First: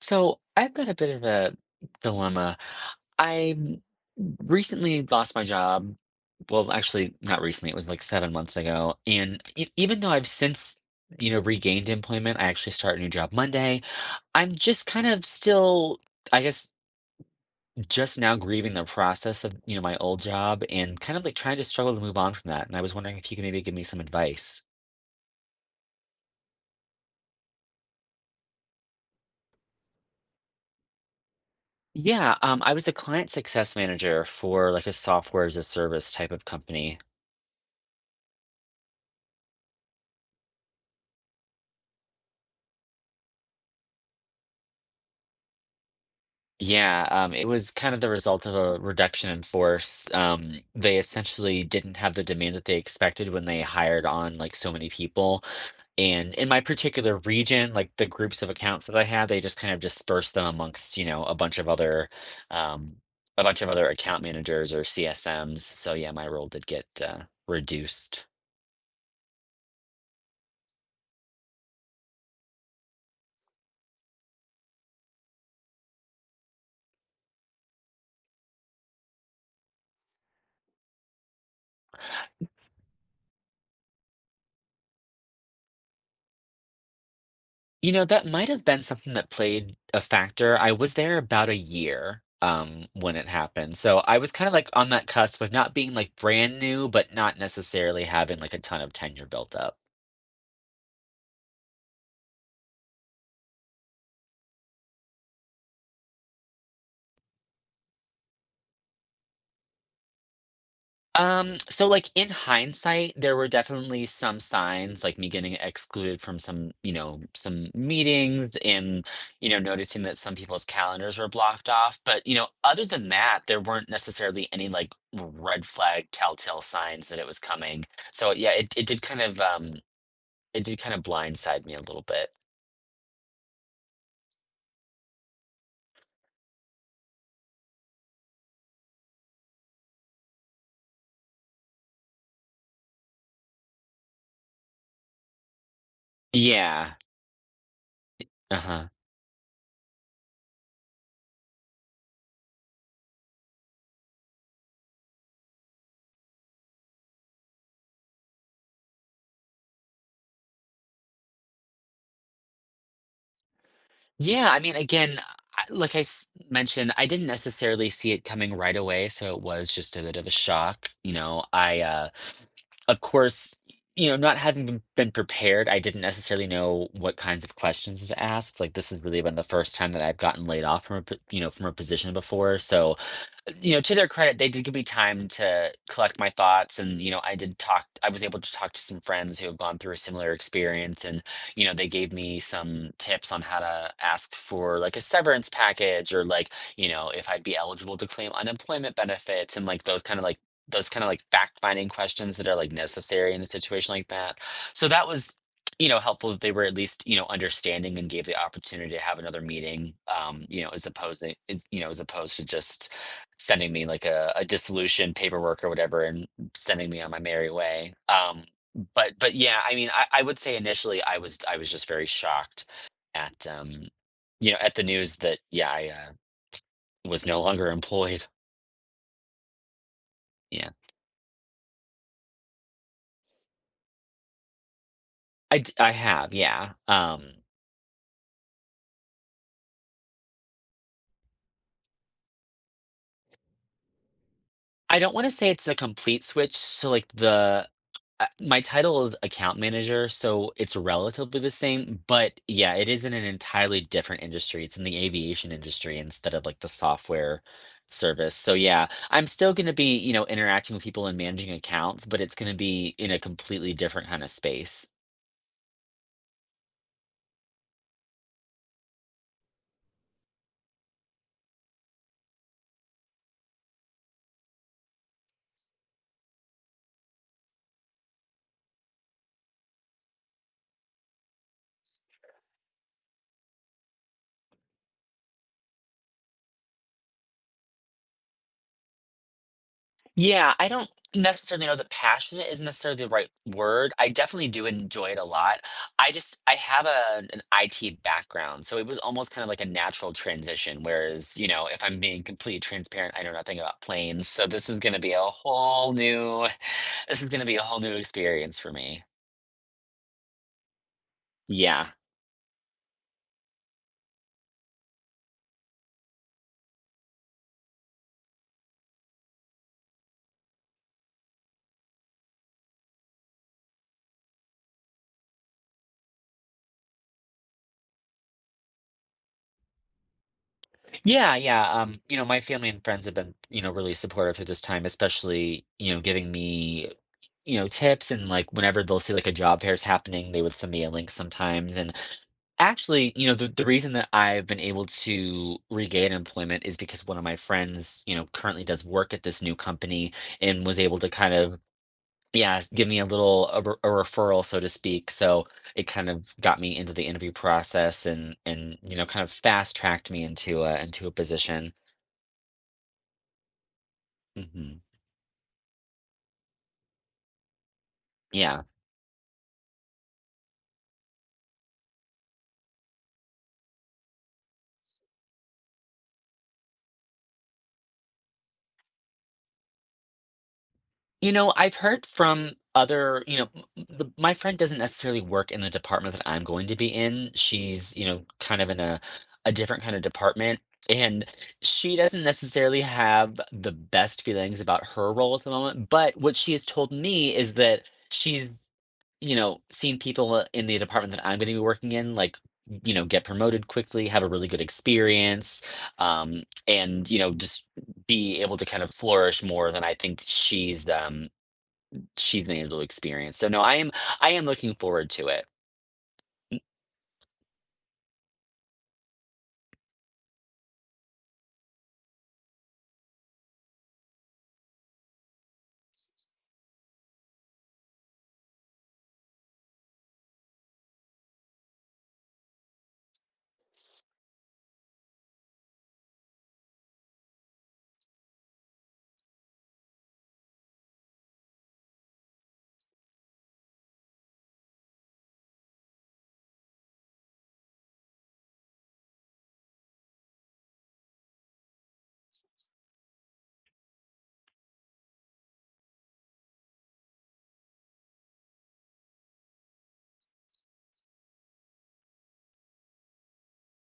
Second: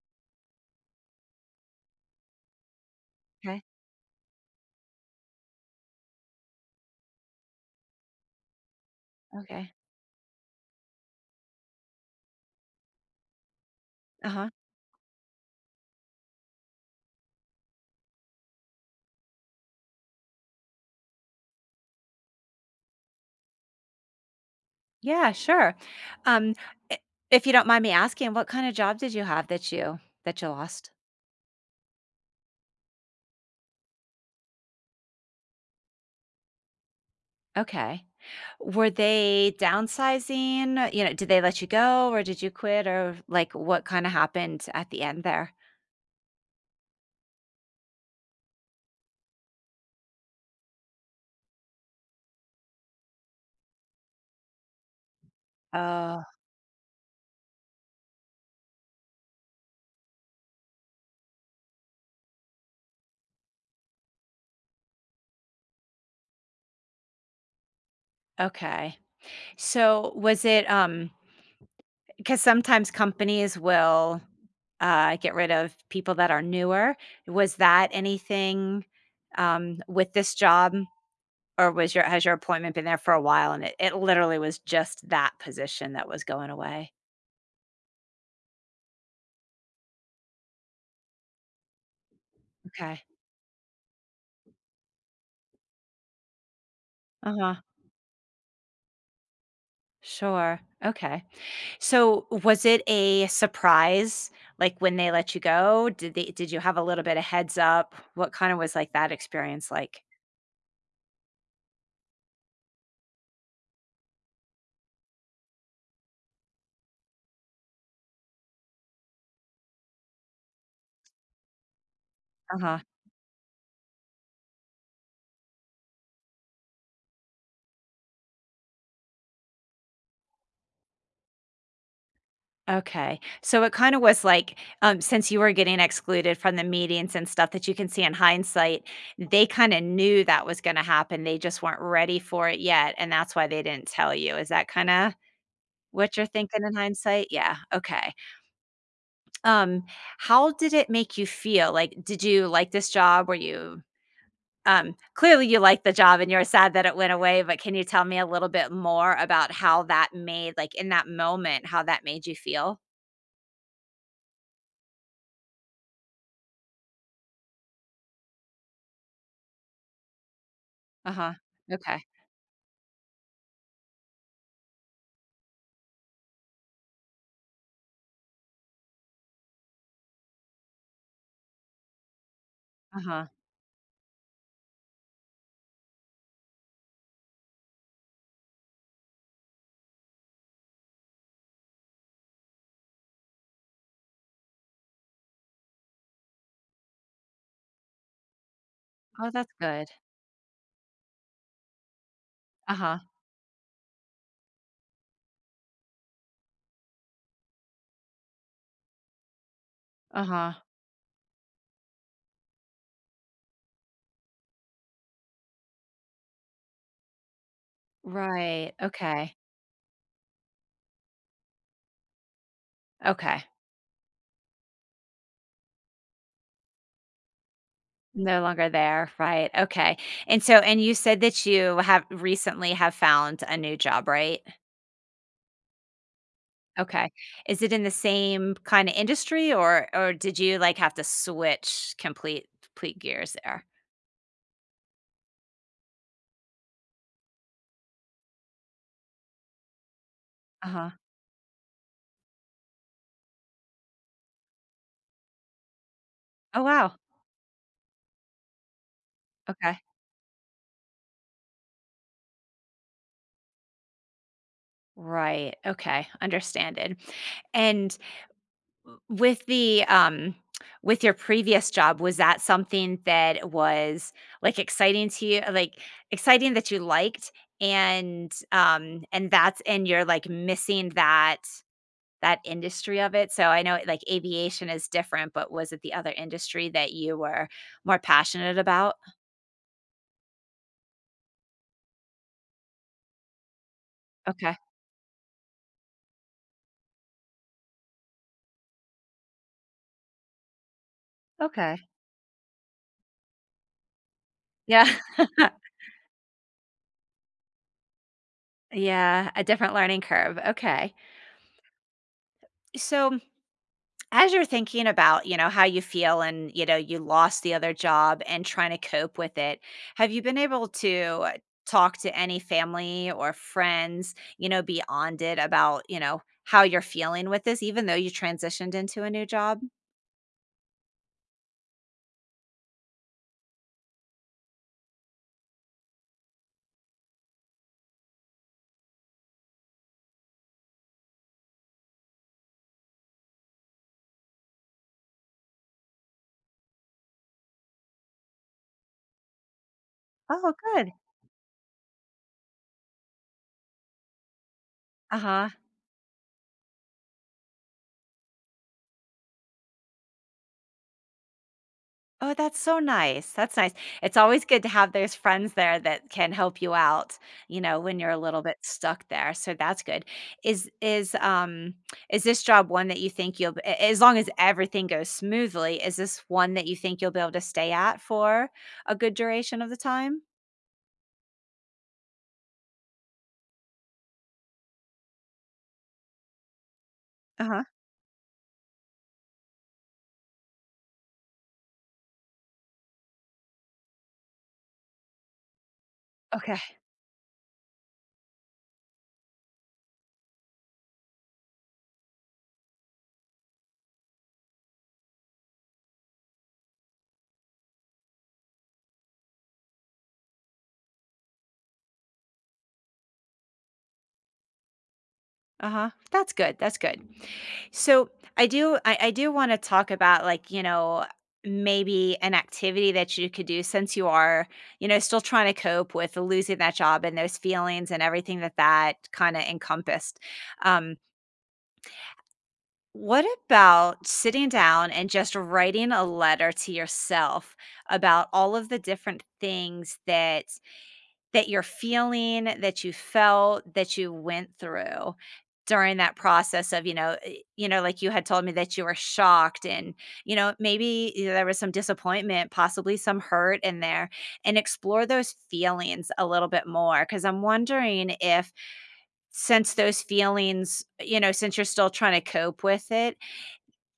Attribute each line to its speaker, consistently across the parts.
Speaker 1: So I've got a bit of a dilemma. I
Speaker 2: Okay,
Speaker 1: recently lost my job. Well, actually, not recently. It was like 7 months ago. And
Speaker 2: okay.
Speaker 1: even though I've since, you know, regained employment, I actually start a new job Monday.
Speaker 2: Uh-huh.
Speaker 1: I'm just kind of still, I guess, just now grieving the process of, you know, my old job and kind of like trying to struggle to move on from that. And I was wondering if you could maybe give me some advice.
Speaker 2: Yeah, sure. Um, I If you don't mind me asking, what kind of job did you have that you lost?
Speaker 1: Yeah, I was a client success manager for like a software as a service type of company.
Speaker 2: Okay. Were they downsizing? You know, did they let you go or did you quit or like what kind of happened at the end there?
Speaker 1: Yeah, it was kind of the result of a reduction in force. They essentially didn't have the demand that they expected when they hired on like so many people.
Speaker 2: Oh,
Speaker 1: And in my particular region, like the groups of accounts that I had, they just kind of dispersed them amongst, you know, a bunch of other, um, a bunch of other account managers or CSMs. So yeah, my role did get reduced.
Speaker 2: okay. So was it? 'Cause sometimes companies will, get rid of people that are newer. Was that anything, with this job, or was your has your appointment been there for a while and it literally was just that position that was going away?
Speaker 1: You know, that might have been something that played a factor. I was there about a year,
Speaker 2: Okay.
Speaker 1: when it happened, so I was kinda, like, on that cusp of not being, like, brand new, but not
Speaker 2: Uh-huh.
Speaker 1: necessarily having, like, a ton of tenure built up.
Speaker 2: Sure. Okay. So, was it a surprise, like, when they let you go? Did they did you have a little bit of heads up? What kinda was, like, that experience like?
Speaker 1: So, like, in hindsight, there were definitely some signs, like me getting excluded from some, you know, some meetings and, you know, noticing that some people's calendars were blocked off. But, you know,
Speaker 2: Uh-huh.
Speaker 1: other than that, there weren't necessarily any like red flag telltale signs that it was coming. So yeah, it did kind of it did kind of blindside me a little bit.
Speaker 2: Okay. So it kind of was like, since you were getting excluded from the meetings and stuff that you can see in hindsight, they kind of knew that was going to happen. They just weren't ready for it yet. And that's why they didn't tell you. Is that kind of what you're thinking in
Speaker 1: Yeah.
Speaker 2: hindsight? Yeah. Okay.
Speaker 1: Uh-huh.
Speaker 2: Um, how did it make you feel? Like, did you like this job? Were you, clearly you liked the job and you were sad that it went away, but can you tell me a little bit more about how that made, like in that moment, how that made you feel?
Speaker 1: Yeah, I mean, again, mentioned, I didn't necessarily see it coming right away, so it was just a bit of a shock.
Speaker 2: Uh
Speaker 1: You
Speaker 2: huh.
Speaker 1: know,
Speaker 2: Okay.
Speaker 1: of course, you know, not having been prepared, I didn't necessarily know what kinds of questions to ask. Like, this has really been the first time that I've gotten laid off from you know, from a position before, so
Speaker 2: Uh huh.
Speaker 1: you know, to their credit, they did give me time to collect my thoughts and, you know, I was able to talk to some friends who have gone through a similar experience and, you know, they gave me some tips on how to ask for like a severance package or like, you know, if I'd be eligible to claim unemployment
Speaker 2: Oh, that's
Speaker 1: benefits and like
Speaker 2: good.
Speaker 1: those kind of like fact finding questions that are like
Speaker 2: Uh-huh,
Speaker 1: necessary in a situation like that. So that was you know helpful that they were at least you know understanding and gave the opportunity to have another meeting
Speaker 2: uh-huh.
Speaker 1: you know as opposed to, you know as opposed to just sending me like a dissolution paperwork or whatever and sending me on my merry way.
Speaker 2: Right,
Speaker 1: But
Speaker 2: okay,
Speaker 1: yeah, I mean, I would say initially I was just very shocked
Speaker 2: okay.
Speaker 1: at you know, at the news that yeah, I was no longer employed.
Speaker 2: No longer there, right, okay. And so
Speaker 1: Yeah,
Speaker 2: and you said that you have recently have found a new job, right?
Speaker 1: I have, yeah.
Speaker 2: Okay. Is it in the same kinda industry or did you, like, have to switch complete gears there?
Speaker 1: I don't wanna say it's a complete switch, so, like, the my title is account manager, so it's
Speaker 2: Uh-huh.
Speaker 1: relatively the same, but, yeah, it is in an entirely different industry. It's in the aviation industry instead of, like,
Speaker 2: Oh,
Speaker 1: the
Speaker 2: wow,
Speaker 1: software service, so, yeah, I'm still gonna
Speaker 2: okay.
Speaker 1: be, you know, interacting with people and managing accounts, but it's gonna be in a completely different kinda space.
Speaker 2: Right, okay, understanded. And with the, with your previous job, was that something that was, like, exciting to you like, exciting that you liked and that's and you're, like, missing that that industry of it? So I know, like, aviation is different, but was it the other industry that you were more passionate about?
Speaker 1: Yeah, I don't necessarily know that passionate is necessarily the right word. I definitely
Speaker 2: Okay,
Speaker 1: do enjoy it a lot. I have a an IT background, so it was almost kind of like a natural transition. Whereas, you know,
Speaker 2: okay.
Speaker 1: if I'm being completely transparent, I know nothing about planes. So this is
Speaker 2: Yeah.
Speaker 1: gonna be a whole new this is gonna be a whole new experience for me.
Speaker 2: Yeah, a different learning curve, okay.
Speaker 1: Yeah.
Speaker 2: So as you're thinking about, you know, how you feel and, you know, you lost the other job and trying to cope with it, have you been able to talk to any family or friends, you know, beyond it about, you know, how you're feeling with this, even though you transitioned into a new job?
Speaker 1: Yeah, yeah. You know, my family and friends have been, you know, really supportive through this time, especially, you know, giving me, you know, tips and like whenever they'll see like a job fair is happening, they would send me a link sometimes. And actually, you know, the reason that I've been able to regain employment is because one of my friends, you know, currently does work at this new company
Speaker 2: Oh,
Speaker 1: and was
Speaker 2: good.
Speaker 1: able to kind of, yeah, give me a little a, re- a referral, so to speak.
Speaker 2: Uh
Speaker 1: So
Speaker 2: huh.
Speaker 1: it kind of got me into the interview process and you know, kind of fast tracked me into a position.
Speaker 2: Oh, that's so nice. That's nice. It's always good to
Speaker 1: Mhm.
Speaker 2: have those friends there that can help you out, you know, when you're a little bit
Speaker 1: Yeah.
Speaker 2: stuck there. So that's good. Is is is this job one that you think you'll b- a- as long as everything goes smoothly, is this one that you think you'll be able to stay at for a good duration of the time?
Speaker 1: You know, I've heard from other, you know, my friend doesn't necessarily work in the department that I'm going to be in.
Speaker 2: Uh-huh.
Speaker 1: She's, you know, kind of in a different kind of department, and she doesn't necessarily have the best feelings about her role at the moment. But what she
Speaker 2: Okay.
Speaker 1: has told me is that she's you know, seen people in the department that I'm gonna be working in, like, you know, get promoted quickly, have a really good experience, and, you know, just be able to kind of flourish more than I think she's been able to experience. So, no, I am looking forward to it.
Speaker 2: Uh-huh. That's good, that's good. So I do I do want to talk about like, you know, maybe an activity that you could do since you are, you know, still trying to cope with losing that job and those feelings and everything that that kind of encompassed. Um, what about sitting down and just writing a letter to yourself about all of the different things that that you're feeling, that you felt, that you went through during that process of, you know, you know, like you had told me that you were shocked and, you know, maybe you know, there was some disappointment, possibly some hurt in there, and explore those feelings a little bit more. Cause I'm wondering if since those feelings, you know, since you're still trying to cope with it,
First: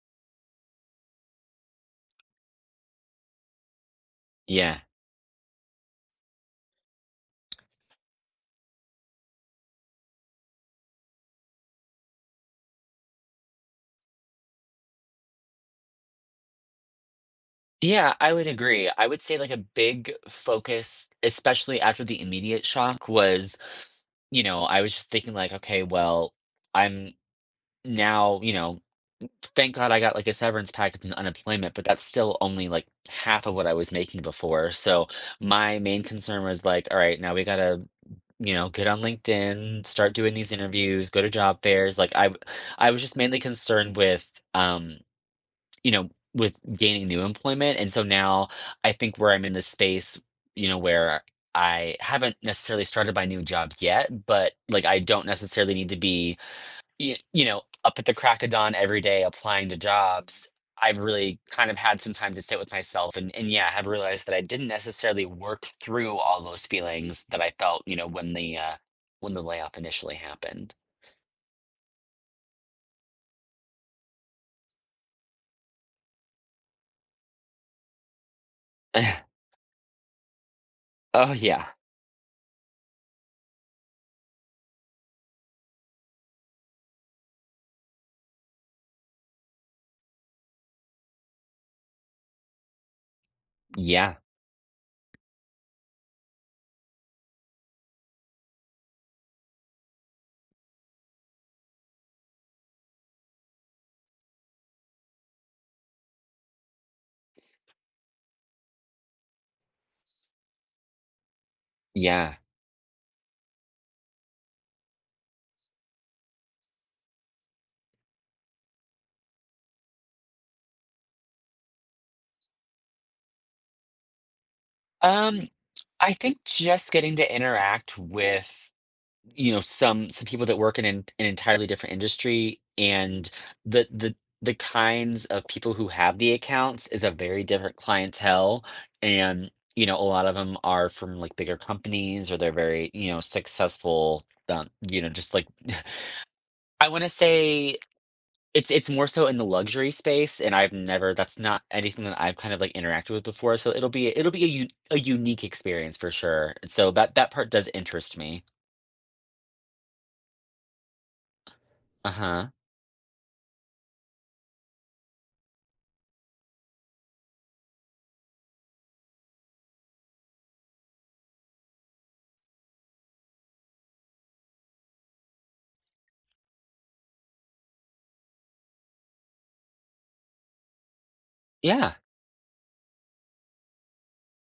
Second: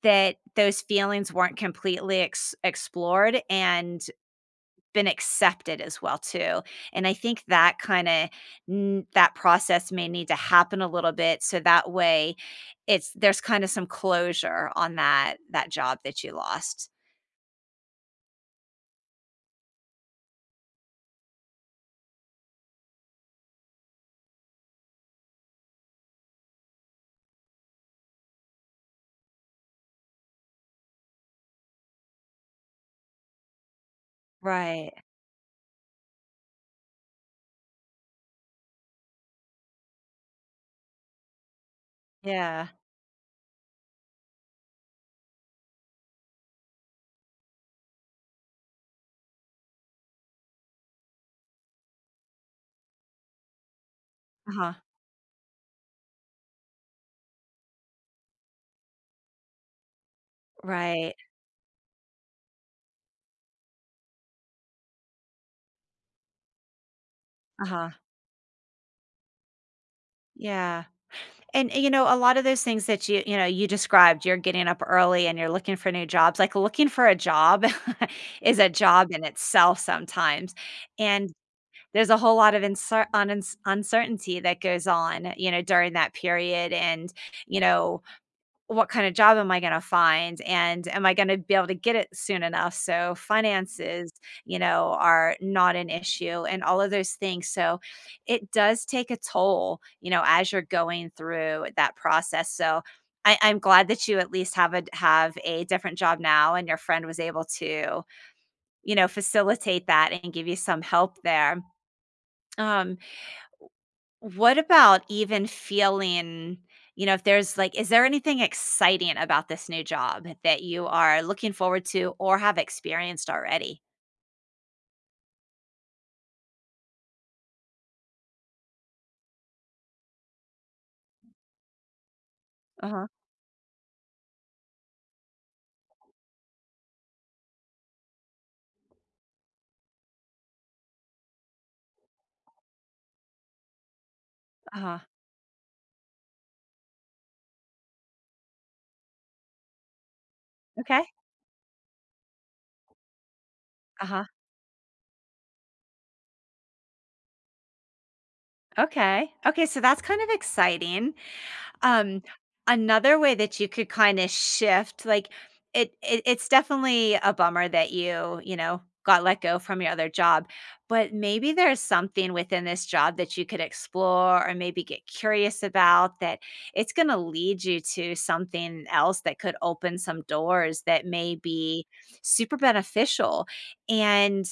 Speaker 2: that those feelings weren't completely explored and
Speaker 1: Yeah.
Speaker 2: been accepted as well too. And I think that kind of that process may need to happen a little bit so that way it's there's kind of some closure on that that job that you lost.
Speaker 1: Yeah, I would agree. I would say, like, a big focus, especially after the immediate shock was, you know, I was just thinking like, "Okay, well, I'm now" you know, thank God I got, like, a severance package and unemployment, but that's still only, like, half of what I was making before,
Speaker 2: Right.
Speaker 1: so my main concern was, like, "Alright, now we gotta, you know, get on LinkedIn, start doing these interviews, go to job fairs," like,
Speaker 2: Yeah.
Speaker 1: I was just mainly concerned with, you know, with gaining new employment, and so now I think where I'm in this space, you know, where I haven't necessarily started my new job yet, but,
Speaker 2: Uh-huh.
Speaker 1: like, I don't necessarily need to be you know, up at the crack of dawn every day applying to jobs. I've
Speaker 2: Right.
Speaker 1: really kind of had some time to sit with myself and yeah, have realized that I didn't necessarily work through all those feelings that I felt,
Speaker 2: Uh-huh.
Speaker 1: you know, when the layoff initially happened.
Speaker 2: Yeah. And you know, a lot of those things that you know, you described, you're getting up early and you're looking for new jobs. Like looking for a job is a job in itself sometimes. And
Speaker 1: Oh yeah.
Speaker 2: there's a whole lot of uncertainty that goes on, you know, during that period and, you know, what kind of job am I gonna find, and am I gonna be able to get it soon enough? So, finances,
Speaker 1: Yeah.
Speaker 2: you know, are not an issue and all of those things, so it does take a toll, you know, as you're going through that process, so I'm glad that you at least have a different job now and your friend was able to, you know, facilitate that and give you some help there.
Speaker 1: Yeah.
Speaker 2: Um, what about even feeling you know, if there's like is there anything exciting about this new job that you are looking forward to or have experienced already?
Speaker 1: Um I think just getting to interact with you know, some people that work in an entirely different industry
Speaker 2: Uh-huh,
Speaker 1: and the the the kinds of people who have the accounts is a very different clientele and, you know, a lot of them are from, like, bigger companies or they're very, you know, successful,
Speaker 2: uh-huh.
Speaker 1: you know, just like I wanna say it's more so in the luxury space, and I've
Speaker 2: Okay,
Speaker 1: never that's not anything that I've kind of, like, interacted with before, so
Speaker 2: uh-huh,
Speaker 1: it'll be a unique experience for sure, and so that that part does interest me.
Speaker 2: okay. Okay, so that's kind of exciting. Um,
Speaker 1: Uh-huh.
Speaker 2: Another way that you could kind of shift, like it it's definitely a bummer that you know, got let go from your other job, but maybe there's something within this job that you could explore or maybe get curious about that it's going to lead you to something else that could open some doors that may be
Speaker 1: Yeah,
Speaker 2: super beneficial. And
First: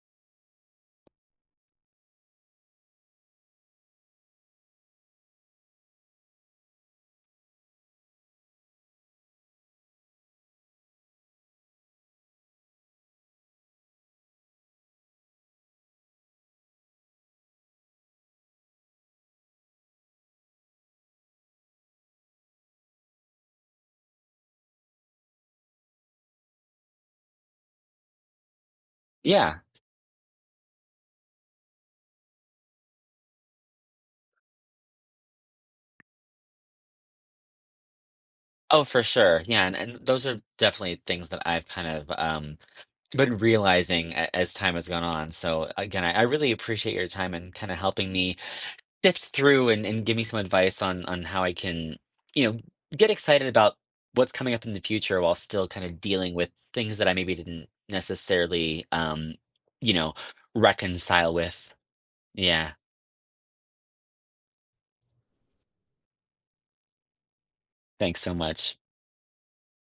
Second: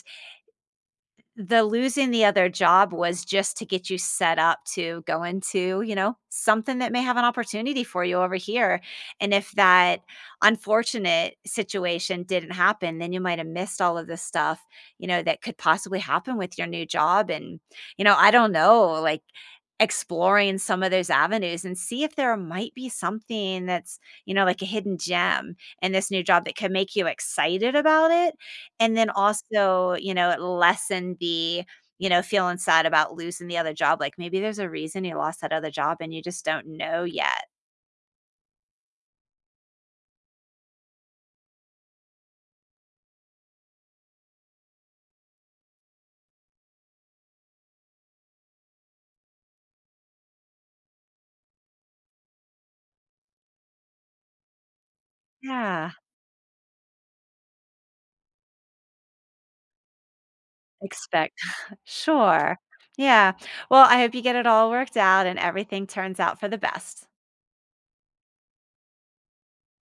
Speaker 2: the losing the other job was just to get you set up to go into, you know, something that may have an opportunity for you over here, and if that unfortunate situation didn't happen, then you might have missed all of this stuff, you know, that could possibly happen with your new job, and, you know, I don't know, like, exploring some of those avenues and see if there might be something that's, you know, like a hidden gem in this new job that could make you excited about it, and then
Speaker 1: yeah.
Speaker 2: also, you know, it lessen the, you know, feeling sad about losing the other job, like, maybe there's a reason you lost that other job and you just don't know yet.
Speaker 1: Oh, for sure. Yeah, and those are definitely things that I've kind of, been realizing a as time has gone on, so, again, I really appreciate your time and kinda helping me sift through and give me some advice on how I can, you know, get excited about what's coming up in the future while still kinda
Speaker 2: Yeah,
Speaker 1: dealing with things that I maybe didn't necessarily, you know, reconcile
Speaker 2: expect.
Speaker 1: with.
Speaker 2: Sure.
Speaker 1: Yeah,
Speaker 2: Yeah. Well, I hope you get it all worked out and everything turns out for the best.
Speaker 1: thanks so much.